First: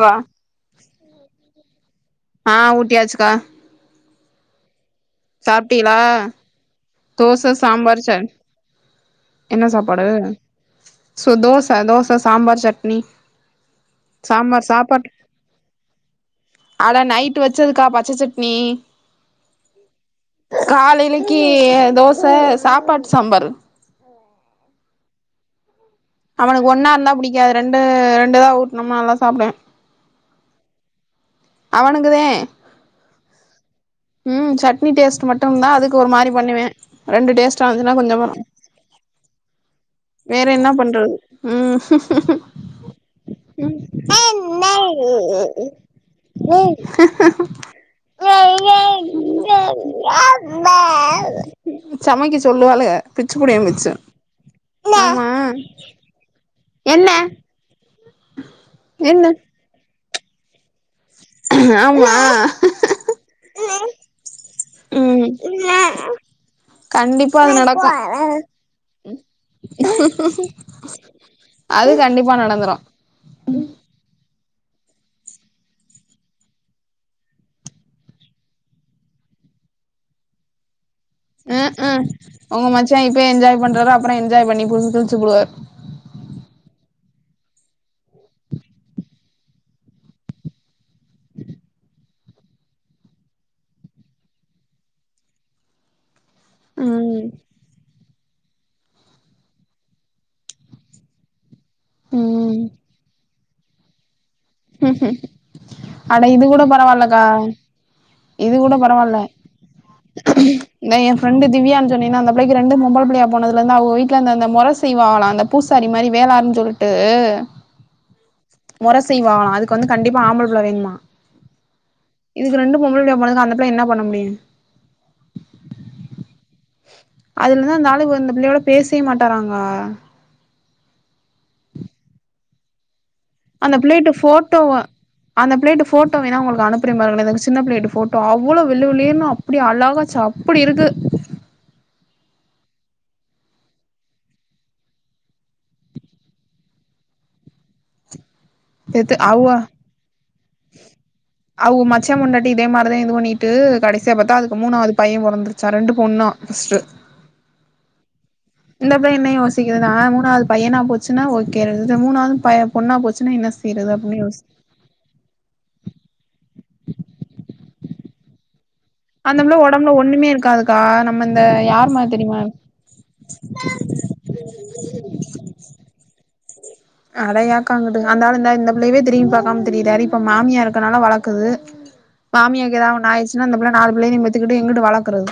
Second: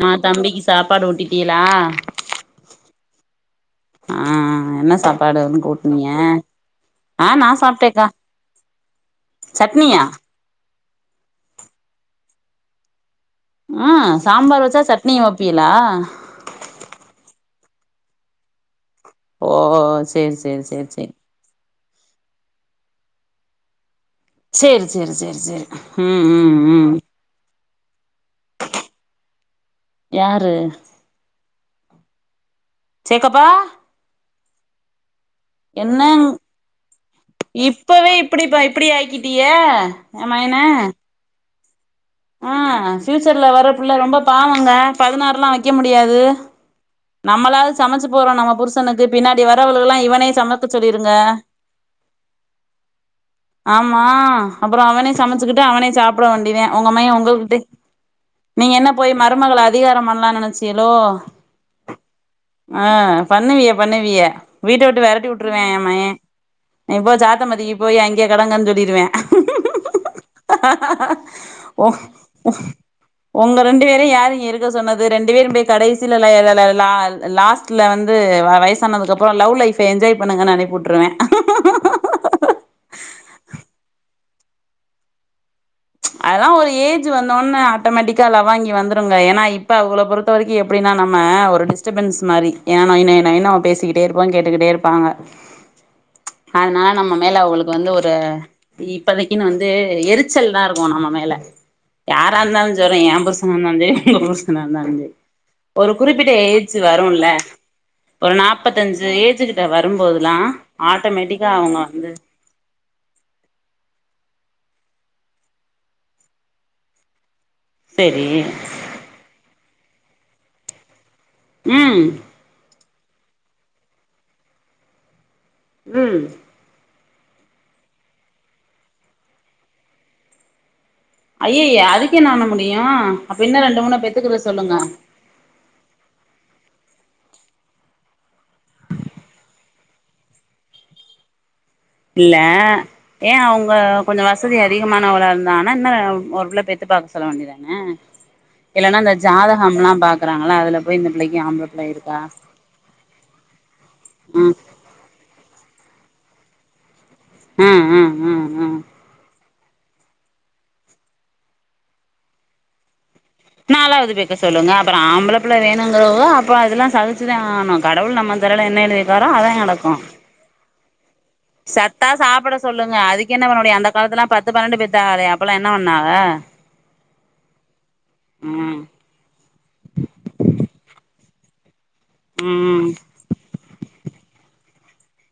நா தம்பிக்கு சாப்பாடு ஊட்டிடிகளா ஆ ஊட்டியாச்சுக்கா ஆ ஆ என்ன சாப்பாடு அவனுக்கு சாப்ட்டீகளா ஊட்னீக தோச சாம்பார் சன் என்ன சட்னியா சாப்பாடு சோ தோச தோச சாம்பார் சட்னி ஆ சாம்பார் வச்சா சட்னியு வெப்பீகளா அட நைட்டு வெச்சதுக்கா பச்ச சட்னி ஓ சேர் சேர் சேர் சே லி தோச சாப்பாட் சாம்பாரு சேரி சேரி சேரி சேரி ம் ம் அவனுக்கு ம் ஒன்னா இருந்தா புடிக்காது ரெண்டு ரெண்டு தா ஊட்ணுமா நல்லா சாப்டுவே யாரு அவனுங்கதே செக்கப்பா ம் சட்னி டேஸ்ட் மட்டும்தா அதுக்கு ஒரு என்னங் மாரி பண்ணுவே ரெண்டு டேஸ்ட்டா இருந்துச்சுன்னா இப்பவே கொஞ்சமா இப்டிப்பா இப்டி ஆக்கீட்டிக எ மகன ம் ஆ ஃபியூச்சர்ல வர புள்ள ரொம்ப பாவங்க பதினார்லா வெக்க முடியாது [inaudible] நம்மளாது சமைச்சு போறோ நம்ம புருஷனுக்கு பின்னாடி வரவளுகெல்லா இவனே சமைக்க சொல்லிருங்க சமைக்க சொல்லுவாளுக பிச்சு புடிய மிச்சு ஆமா அப்றோ அவனே ஆமா சமைச்சுக்கிட்டு அவனே சாப்பிட வேண்டிதே உங்க என்ன மையே உங்கள்கிட்டே நீங்க என்ன போய் மருமகள அதிகாரம் பண்ணலான் நெனச்சீகலோ ஆமா ஆ பண்ணுவிய பண்ணுவிய வீட்ட உட்டு வெரட்டி ம் உட்டுருவே ஏ மகே நீ போ கண்டிப்பா அது சாத்தமதிக்கி நடக்கு போய் அங்கேயே கடங்கன் சொல்லிருவே ஒ அது கண்டிப்பா ம் நடந்துரு உங்க ரெண்டு பேரையு யாரு இங்க இருக்க சொன்னது ரெண்டு பேரு போய் கடைசில லெ லெ லா லாஸ்ட்டல வந்து வ வயசானதுக்கு அப்றோ லவ் லைஃப்ப என்ஜாய் பண்ணுங்கன் அனிப்புட்ருவே அ அ உங்க மச்சா இப்பயே என்ஜாய் பண்றாரோ அப்றோ என்ஜாய் பண்ணி [unintelligible] கிழிச்சு புடுவார் அதெல்லா ஒரு ஏஜு வந்தோட்னே ஆட்டோமேட்டிக்கா லவ்வாங்கி வந்துருங்க ஏனா இப்ப அவுகள பொறு த்த வரைக்கு எப்டின்னா நம்ம ஒரு டிஸ்டர்பன்ஸ் மாரி ஏனா நொய் நொய் நொய்னு அவ பேசிக்கிட்டே இருப்பா கேட்டுக்கிட்டே இருப்பா அதனால நம்ம ம் மேல அவுகளுக்கு வந்து ஒரு இப்பதைக்குன்னு வந்து எரிச்சல் தா இருக் கு நம்ம மேல யார ம் இருந்தாலு சொல்றே எ புருஷனா இருந்தாலு செரி உங்க புரு ஷனா இருந்தாலு செரி ஒரு அட குறிப்பிட்ட இது கூட ஏஜ்ஜு பரவால்லக்கா வருல்ல ஒரு இது கூட நாப்பத்தஞ்சு பரவால்ல ஏஜ்ஜு கிட்ட வரும்போதுல்லா ஆட்டோமேட்டிக்கா அவுங்க வந்து புள்ளைக்கு ரெண்டு பொம்பள புள்ளையா போனதுலருந்து அவுக வீட்ல இந்தந்த மொற செய்வாலா அந்த பூசாரி மாரி வேளார்ன் சொல்லிட்டு செரி மொற செய்வாலா அதுக்கு வந்து கண்டிப்பா ஆம்பள புள்ள வேணுமா ம் இதுக்கு ரெண்டு பொம்பள புள்ளையா பொறந்த அந்த புள்ள என்னா பண்ண முடியு ம் அதுல இருந்து அந்த ஆளு இந்த பிள்ளையோட பேசே மாட்டாராங்கா ஐயைய அதுக்கே என்னா பண்ண முடியு அப்டின்னா அந்த ரெண்டு மூணு பிள்ளைட்ட பெத்துக்கற ஃபோட்டோவ சொல்லுங்க அந்த பிளேட்ட போட்டோ வேணா உங்களுக் அனுப்பறே பாருங் இந்த சின்ன பிள்ளேட்ட போட்டோ அவ்ளோ வெள்ள வெள்ளேன்னு வெளிலலேன்னும் அப்டி அழகா ச்சு அப்டி இருக்கு இல்ல ஏன் அவங்க கொஞ்சோ வசதி அதிகமானவளா இருந்தாங்னா இன்னு ஒரு புள்ள பெத்து பாக்க சொல்ல வேண்டியதான எத்து அவ்வ பாக்குறாங்களா அதுல போய் இந்த பிள்ளைக்கு ஆம்பள அவு பிள்ள இருக்கா மச்சான் பொண்டாட்டி இதே மாரிதா இது பண் ட்டு கடைசியா பாத்தா ம் அதுக்கு மூணாவது பையன் பொறந்துருச்சா ரெண்டு பொண்ணா ஃபர்ஸ்ட்டு ம் ம் ம் ம் இந்த பையன் என்ன யோசிக்குதுனா மூணாவது பையனா போச்சுன்னா ஓகே மூணாவது ப பொண்ணா போச்சுன்னா என் நாலாவது பெக்க சொல்லுங்க அப்பறோ ஆம்பள புள்ள வேணுங்கிறவோ அப்போ அதெல்லா சலிச்சுதா ஆனு கடவுள் நம்ம தரல என்ன எழுதி இருக்காரோ அந்த அதா புள்ள உடம்புல நடக்கு ஒண்ணுமே இருக்காதுக்கா நம் சத்தா சாப்பட சொல்லுங்க அதுக்கு என்ன பண்ண முடியு அந்த காலத்துலலா பத்து பன்னெண்டு பெத்தாதே அப்பல்லா என்ன பண்ணாவ அட ஏங்கா அங்குட்டு அந்த ஆளு இந்த இந்த ம் பிள்ளையவே திரும்பி பாக்காம திறிராரு இப்ப மாமியா இருக்கனால வளர்க்குது மாமியாக்கு ஏதா ம் ஒன்னு ஆயிச் இன்னு அந்த புள்ள நாலு புள்ளையு பெத்துக்கட்டு எங்கிட்டு வளர்க்கறது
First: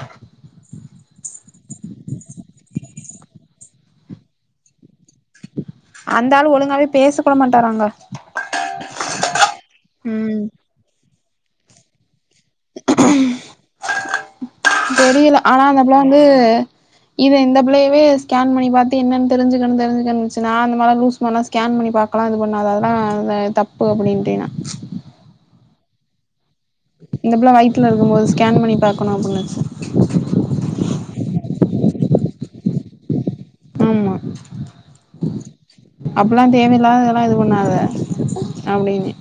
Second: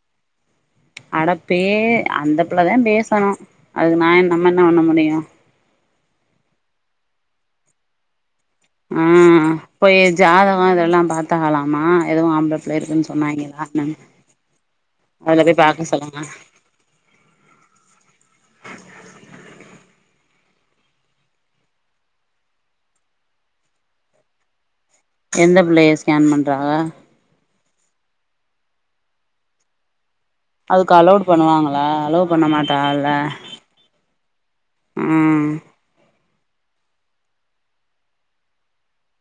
அட பே அந்த பிள்ளதா பேசணு அதுக்கு நா நம்ம என்ன பண்ண முடியு அந்த ஆளு ஒழுங்காவே பேச கூட மாட்டாராங்கா ம் போய் ம் ஜாதகம் இதெல்லா பார்த்தகலாமா இதுவு ஆம்ப இருக்குன்னு சொன்னாங்களா என்னன் தெரியல அதுல போய் ஆனா அந்த பார்க்க புள்ள வந்து சொல்லுங்க இது இந்த பிள்ளையவே ஸ்கேன் பண்ணி பாத்து என்னன் தெரிஞ்சுகனு தெரிஞ்சுகனுச்சு நா அந்த மார்ல லூஸ் போனா ஸ்கேன் பண்ணி பாக்லா இது பண்ணாத அதல தப்பு அப்டின்டே நா எந்த பிள்ளைய ஸ்கேன் பண்றாங்க இந்த பிள்ள வைத்துல இருக்கும்போது ஸ்கேன் பண்ணி பாக்கணு அப்டின்னுச்சு அதுக்கு அலோட் பண்ணுவாங்களா அலோட் பண்ண மாட்டால ஆமா ம் அப்பல்லா தேவையில்லாத இதல்லா எது பண்ணாத அப்டின்ன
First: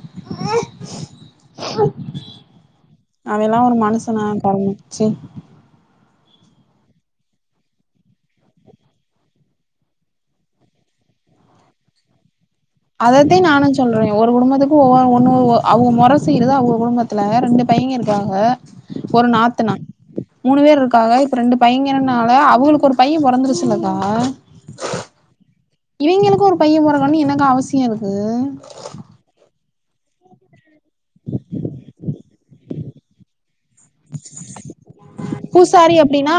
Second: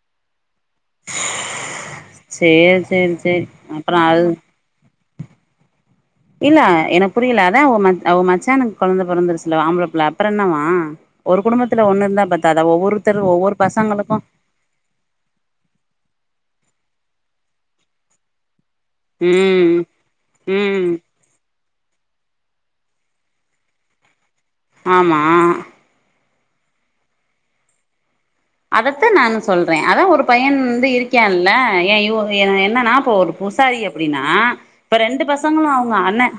சேரி சேரி சேரி அவைலான் ஒரு அப்புறோ அது மனுஷனா கருமோ ச்சே இல்ல எனக்கு புரில அதா அவ ம அவ மச்சானுக் கொழந்த பொறந்துருச்ல ஆம்பள புள்ள அப்புற என்னவா ஒரு குடும்பத்துல ஒண்ணு இருந்தா பத் தாத ஒவ்வொரு அதத்தே நானு சொல்ற பசங்களுக்கு ஒரு குடும்பத்துக் ஒண்ணு அவங்க மொற செய்றது அவுங்க குடும்பத்துல ரெண்டு பையங்க இருக்காங்க ஒரு நாத்தனா ம் மூணு பேர் ம் இருக்காக ரெண்டு பையங்கன்னால அவுகளுக்கு ஒரு பையன் பொறந்துருச்சுல்லக்கா ஆமா இவய்ங்களுக்கு ஒரு பைய பொறந்தான் என்னக்கா அவசிய இருக்கு அதத்தா நானு சொல்றே அதா ஒரு பையன் வந்து இருக்கான்ல எ இது எ என்னன்னா இப்போ ஒரு பூசாரிய அப்படீனா இப்ப ரெண்டு பசங்களு அவுங்க அண்ண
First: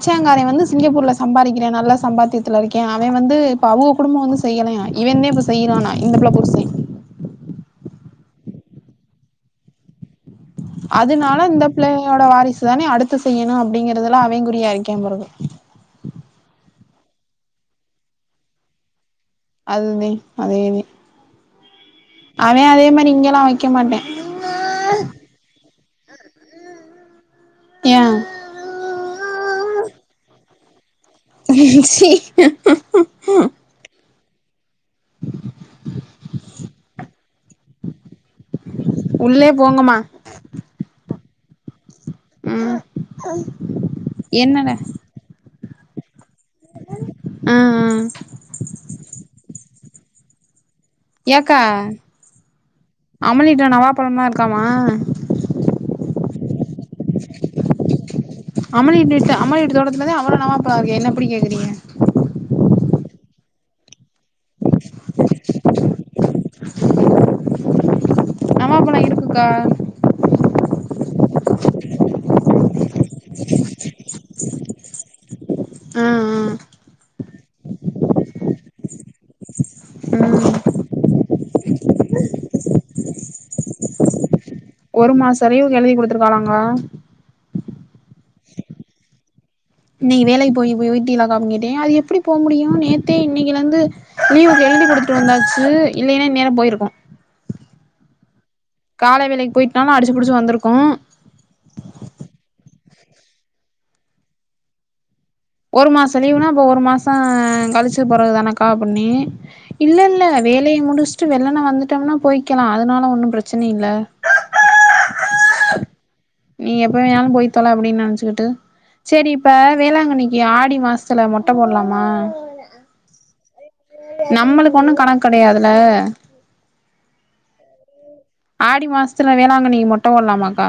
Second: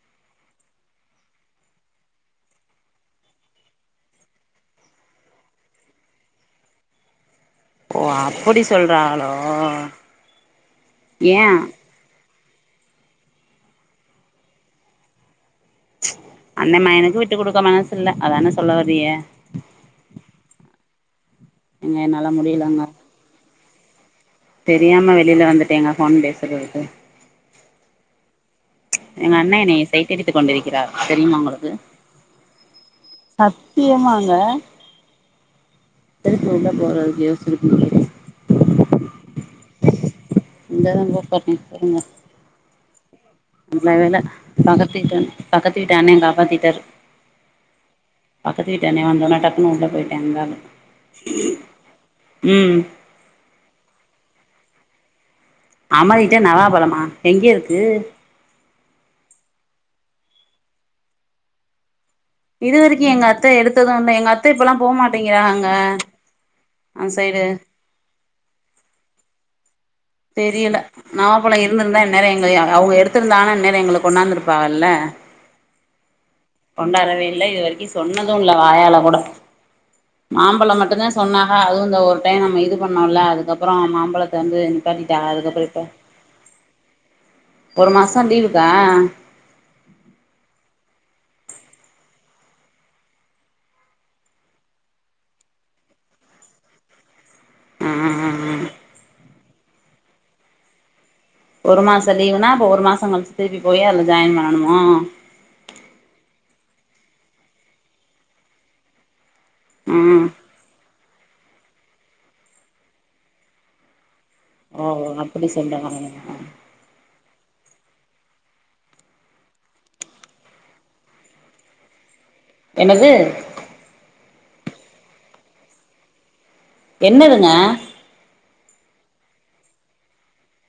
ச்சங்கார வந்து சிங்கப்பூர்ல சம்பாதிக்கிறே நல்லா சம்பாத்தியத்துல இருக்கே அவ வந்து இப்ப அவுக குடும்போ வந்து செய்யலயா இவந்தே இப்போ செய்யுறான்னா இந்த பிள்ள புருசே ஓ அப்படி சொல்றாகளோ ஏ அதனால இந்த பிள்ளையோட வாரிசு தானே அடுத்து செய்யணு அப்டிங்கிறதுல அவ குரியாயிருக்காம்பெறவு அண்ண மகனுக்கு விட்டு குடுக்க மனசுல்ல அதானே சொல்ல வரிய அதுதே அதேத ஏங்க என்னால அவ முடியலங்க அதே மாரி இங்கெல்லா வெக்க மாட்டே தெரியாம வெளியில வந்துட்டேங்க ஃபோன் பேசுறதுக்கு ஏன் எங்க அண்ண என்னைய சைட்டடித்து கொண்டிருக்கிறார் தெரியுமா உங்களுக்கு சி சத்தியமாங்க திருப்பி உள்ள போறதுக்கு யோஸ்ச்சுக்கிட்டிருக்க உள்ளே போங்கம்மா இங்கதா இந்தாரு பாத்தே [unintelligible] ம் நல்ல வேல என்னட பக்கத்வீட் அண் பக்கத்து வீட்டு அண்ணேங்கா பாத்திட்டாரு ஆ ஆ பக்கத்து வீட்டு அண்ணே வந்தோனா டக்குனு உள்ள போய்ட்டேங்க அவ ஏக்கா அமலிட்ட நவாப்பழம்லா இருக்காமா அமலிட்ட நவாப்பழமா எங்க இருக்கு அமலி வீட்டிட்ட அமலி வீட்டு தோட்டத்துலதா அவள நவாப்பழோ இருக்கே என்ன இப்படி கேக்குறீங்க இது வெரிக்கு எங்க அத்த எடுத்தது இல்ல எங்க அத்த இப்பெல்லால் போமாட்டேங்கிறாங்க அங்க அந் சைடு நவாப்பழ இருக்கு க்கா தெரியல நவாப்பழோ இருந்திருந்தா இந்நேர எங்க எ அ அவுங்க எடுத்திருந்தாங்க இந்நேர எங்களுக்கு கொண்டாந்திருப்பாகல்ல ஆ ஆ கொண்டாரவே இல்ல இது வெரிக்கு சொன்னது இல்ல வாயால கூட ம் மாம்பழோ மட்டுந்தா சொன்னாக அதுவு இந்த ஒரு டைம் நம்ம இது பண்ணோல அதுக்கப்புறோ மாம்பழத்த வந்து ஒரு நிப்பாட்டிட்டாக அதுக்கப்புற மாசரையு கெழவி இப்ப குடுத்துருக்காளாங்க ஒரு மாசோ லீவுக்கா இன்னைக்கி வேலைக்கு போயி போய் வீட்டியலாக்கா அப் கேட்டே அது எப்படி போக முடியு நேத்தே இன்னைக்கிலந்து லீவுக்கு எழுதி குடுத்துட்டு வந்தாச்சு இல்லைன்னா இந்நேர போய்ருக்கோ ஆ ஆ ஆ ஆ கால வேலைக் போய்ட்டுனாலு அடிச்சு புடிச்சு வந்துருக்கு ஒரு மாச லீவுனா அப்ப ஒரு மாசங் கழிச்சு திருப்பி போயி அத்ல ஜாய்ன் பண்ணனுமா ஒரு மாச லீவுனா அப்போ ஒரு மாச கழிச்சு போறதுதானக்கா அப்பின்னே இல்ல இல்ல ம் வேலைய முடிஷ்ட்டு வெள்ளன்ன வந்துட்டோம்னா போய்க்கலா அதனால ஒன்னும் ப்ரெச்சன இல்ல ஓ ஓ அப்படி சொல்றா [unintelligible] நீ எப்ப வேணாலு போய் தொல அப்படீன் நென்ச்சுக்கிட்டு செரி இப்ப வேளாங்கண்ணி கி ஆடி மாசத்தில மொட்ட போட்லாமா என்னது நம்மளுக்கு ஒண்ணு கணக் கடையாதுல என்னதுங்க ஆடி மாசத்துல வேளாங்கண்ணிக்கி மொட்ட போட்லாமாக்கா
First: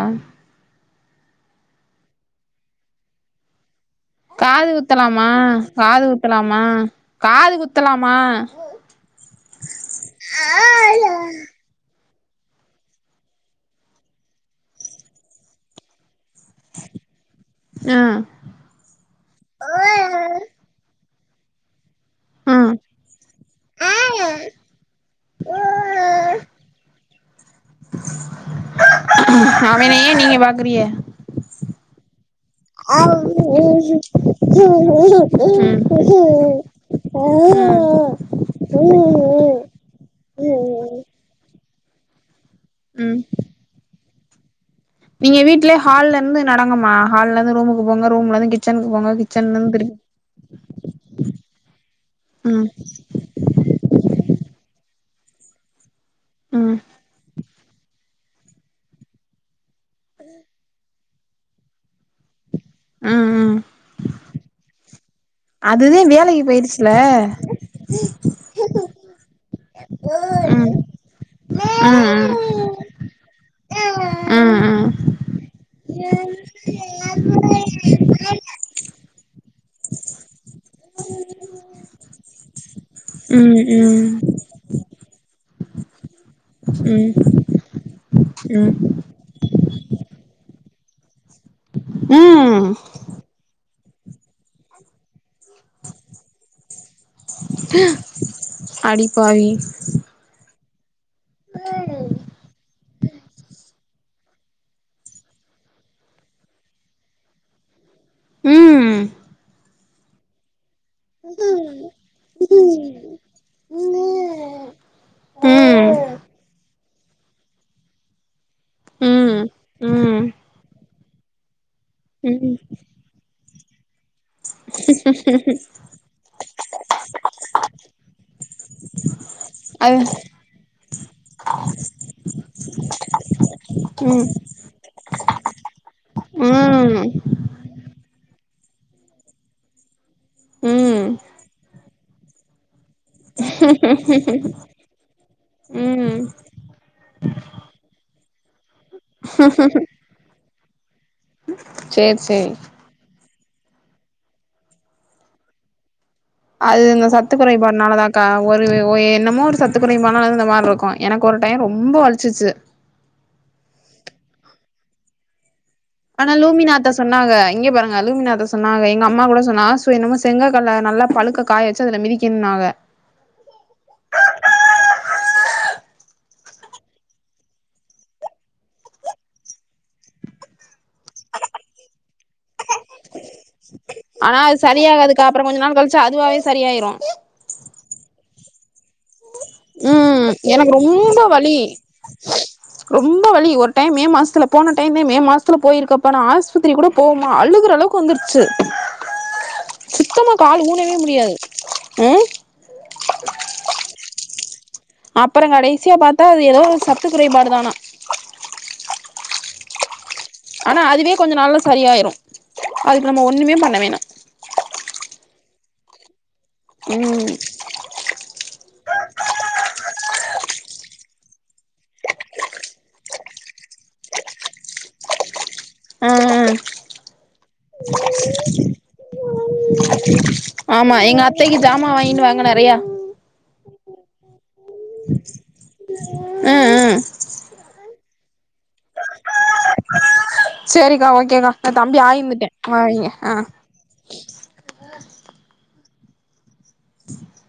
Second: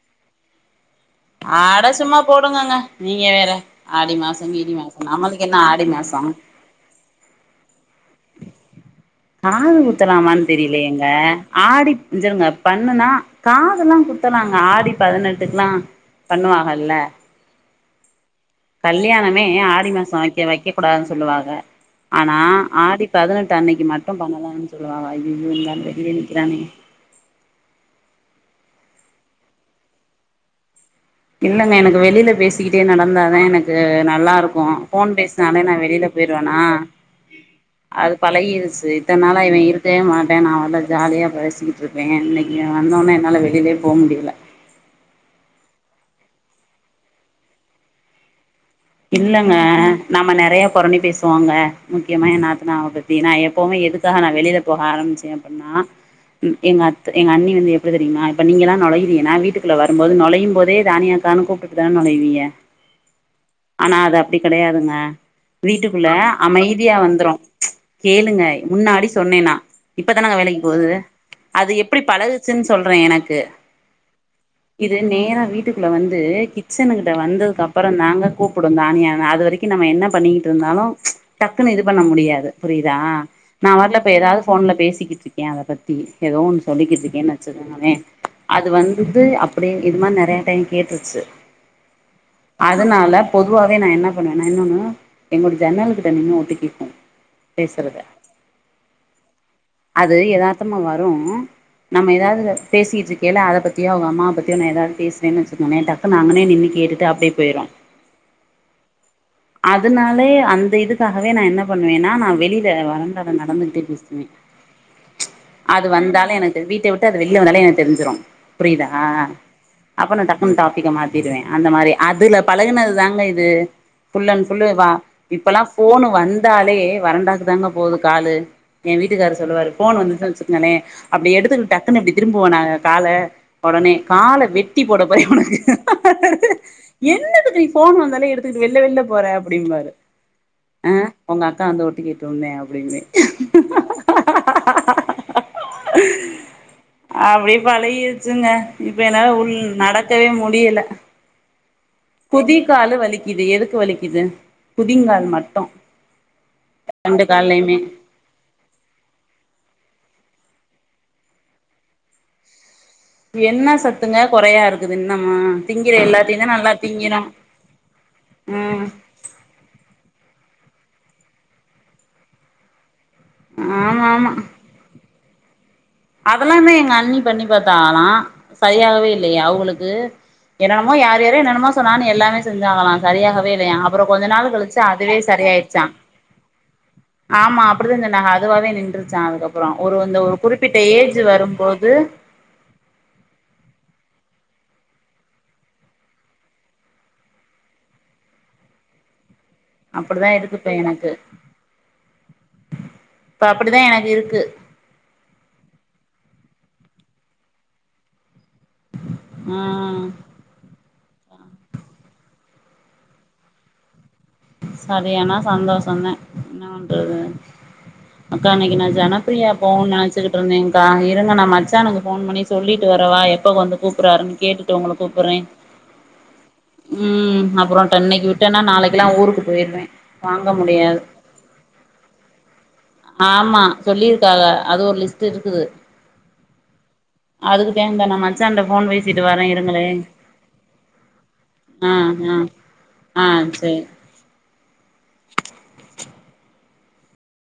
அட சும்மா போடுங்கங்க நீங்க வேற ஆடி மாச காது கீடி மாச குத்தலாமா நம்மளுக்கு என்ன ஆடி காது மாச குத்தலாமா காது குத்தலாமா காது குத்தலாமான் தெரிலயேங்க ஆடி இஞ்சிருங்க பண்ணுனா காதுலா குத்தலாங்க ஆடி பதினெட்டுக்லா பண்ணுவாகல்ல ஆ கல்யாணமே ஆடி மாச ஆ வைக்க வைக்க கூடாதுன் சொல்லுவாக ஆனா ம் ஆடி பதினெட்டு அன்னைக்கு மட்டு பண்ணலானு சொல்லுவாவ ஐயயோ இந்த ஆள் வெளில நிக்கிறானே அவன ஏ நீங்க பாக்குறீக இல்லங்க எனக்கு வெளில பேசிக்கிட்டே நடந்தாதே எனக்கு நல்லாருக்கு ம் ஃபோன் பேசி னால நா வெளில போயிருவனா ஆஹ அது பழகிருச்சு இத்தனாலா இவ இருக்கவே மாட்டா நா வள ஜாலியா பேசிக்கிட்ருப்பே இன்னைக்கி இவ வந்தோனே ம் என்னால வெளிலயே போ முடில நீங்க வீட்லயே ஹால்லருந்து நடங்கமா ஹால்லருந்து ரூமுக்கு போங்க ரூம்ல இருந்து கிச் இல்லங்க நம்ம நெறய புறணி பேசுவோங்க முக்கியமா எ ம் நாத்தனாவ பத்தி ஏனா எப்பவுமே எதுக்காக நா வெளில போக ஆரம்பிச்சே அப்பின்னா ம் எங்க அத் எங்க அண்ணி வந்து எப்டி தெ நா இப்ப நீங்கலா நொழைறீங்கனா வீட்டுகுள்ள வரும்போது நுழையு போதே ராணி அக்கானு கூப்ட்டுட்டு தான நொழைவீக ஆ ஹ ஆனா அது அப்டி கெடையாதுங்க அதுதே வீட்டுக்குள்ள வேலைக்கு போயிருச்சுல அமைதியா வந்ரு கேளுங்க முன்னாடி சொன்னே நா இப்பதான வேலைக்கு ம் போது அது எப்டி ம் பழகுச்சுன் சொல்றே எனக்கு ம் இது நேரா வீட்டுக்குள்ள வந்து ம் கிச்சனு கிட்ட வந்ததுக்கு அப்பறந்தாங்க ம் கூப் புடுங்கானியா அது வரைக்கு நம்ம என்ன பண்ணிக்கிட்ருந்தாலு டக்குன்னு இது பண்ண முடியாது புரியுதா ம் நா வர்ல ம் போய் எதாவது போன்ல பேசிக்கிட்ருக்கே அத பத்தி ஏதோ ஒன்னு ம் சொல்லிக்கிட்ருக்கேன் வச்சுக்கங்களே அது ம் வந்து இது அப்டியே இது மாரி நெறய டைம் கேட்ருச்சு ம் அதனால பொதுவாவே நா என்ன பண்ணுவேனா இன்னொன்னு என்னோட ஜன்னல்கிட்ட நின்னு ஒட்டு கேக்கு பேசறத அடிப்பாவி அது யதார்த்தமா வரு உஹம் நம்ம எதாவது பேசிட்ருக்கைல அத பத்தியோ அவங்கம்மா பத்தியோ நா எதாவது பேசுனேன் வச்சுக்கோமே டக்குனு அங்குனயே நின்னு கேட்டு ட்டு அப்டியே போய்ரு ம் அதுனாலயே அந்த இதுக் அதுக்காகவே நா என்ன ம் பண்ணுவேன்னா நா வெளில வரண்டால நடந்துகிட்டே பேசுவே அது ம் வந்தாலு எனக்கு வீட்ட விட்டு அது வெளிய வந்தாலே எனக்கு தெரிஞ்சிரு புரியுதா ம் ம் அப்ப நா டக்குன்னு டாப்பிக்க மாத்திடுவே அந்த மாரி அதுல பழகுனது தா மை து ஃபுல் அண்ட் ஃபுல்லு வா இப்பல்லா ஃபோனு வந்தாலே வரண்டாக்கு தாங்க போகுது காலு என் வீட்டுக்காரு சொல்லுவாரு ஃபோன் அது வந்து வச்சுக்கங்களே அப்டி எடுத்துக்கிட்டு டக்குன்னு இப்டி திரும்புவோ நாங்க கால உடனே ம் கால வெட்டி போட போறே உனக்கு ம் என்னத்துக்கு போன் வந்தாலே எடுத்துக்கிட்டு வெள்ல வெள்ல போற அப்படிம்பாரு ஆ ம் உங்க அக்கா வந்து ஒட்டு கேட் சொன்னே அப்டிம்பே ம் அப்டி பழகிருச்சுங்க இப்ப என்னால உள் நடக்கவே முடியல சேரி சேரி குதிகாலு வலிக்குது எதுக்கு வலிக்குது குதிங்கால் மட்டு அது இந்த ரெண்டு சத்துக் கால்லயுமே குறைபாட்னாலதா கா ஒரு ஒ என்னமோ ஒரு சத்துக் குறைபாட்னாலதா இந்த மாரி இருக்கு எனக்கு ஒரு டைம் ரொம்ப வலிச்சுச்சு என்ன சத்துங்க கொறையா இருக்குது இன்னமு ஆனா லூமிநாத்த சொன்னாங்க இங்க பாருங்க லூமிநாத்த சொன்னாங்க ம் எங்க அம்மா கூட சொன்னாக அப்ற என்னமோ செங்க கல்ல நல்லா பழுக்க காய வச்சு அதுல மிதிக்கணுன்னாக ஆமா ஆமா அதல்லாமே எங்க அண்ணி பண்ணி பாத்தாகளா சரியாகவே இல்லையே அவுங்களுக்கு என்னன்னமோ யார் யாரோ என்னன்னமோ சொன்னாங்கனு எல்லாமே செஞ்சாங்களா சரியாகவே இல்லையா அப்புற கொஞ்ச ஆனா நாள் அது கழிச்சு அதுவே சரியாகாதுக்கா அப்புறம் கொஞ்ச நாள் சரியாயிச்சா கழிச்சு அதுவாவே சரியாயிரும் ஆமா அப்டிதா சொன்னாக அதுவாவே நின்றுச்சா அதுக்கப்ற ஒரு இந்த ம் ஒரு எனக்கு குறிப்பிட்ட ஏஜ் ரொம்ப வலி வரும்போது ரொம்ப வலி ஒரு டைம் மே மாசத்துல போன டைமே மே மாசத்துல போயிருக்கப்ப நா ஆஸ்பத்திரி கூட போவ்மா அழுகுற அளவுக்கு வந்துருச்சு அப்படிதா சுத்தமா கால் இருக்குப்ப ஊனவே எனக்கு முடியாது ஆ இப்ப அப்டிதா எனக்கிருக்கு அப்பற கடைசியா பாத்தா அது ஏதோ ஒரு சத்துக் குறைபாடு தானா ஆ ஆனா அதுவே கொஞ்ச நாள்ல சரியாயிரு அதுக்கு நம்ம ஒண்ணுமே பண்ண வேணா சரியான சந்தோஷந்தே என்ன பண்றது ம் அக்கா இன்னைக்கி நா ஜனப்ரியா போவோன்னு நெனைச்சிக்கிட்ருந்தேக்கா இருங்க நா மச்சானுக்கு ஃபோன் பண்ணி சொல்லிட்டு வரவா எப்ப வந்து கூப்புர்றாருன்னு கேட்டுட்டு உங்கள கூப்புர்றே ஆ ம் அப்புற ட இன்னைக்கு விட்டேன்னா நாளைக்குலா ஊருக்கு போயிருவே வாங்க ஆமா முடியாது எங்க அத்தைக்கு ஜாமா வாங்கிட்டு வாங்க நெறையா ஆமா சொல்லிருக்காக அது ஒரு லிஸ்ட்டு இருக்குது ம் ம் அதுக்குத்தே இந்தா நா மச்சான்ட ஃபோன் பேசிட்டு வரே இருங்களே சேரிக்கா ஓகேக்கா நா தம்பி ஆயிந்துட்டே ஆ வைங்க ஆ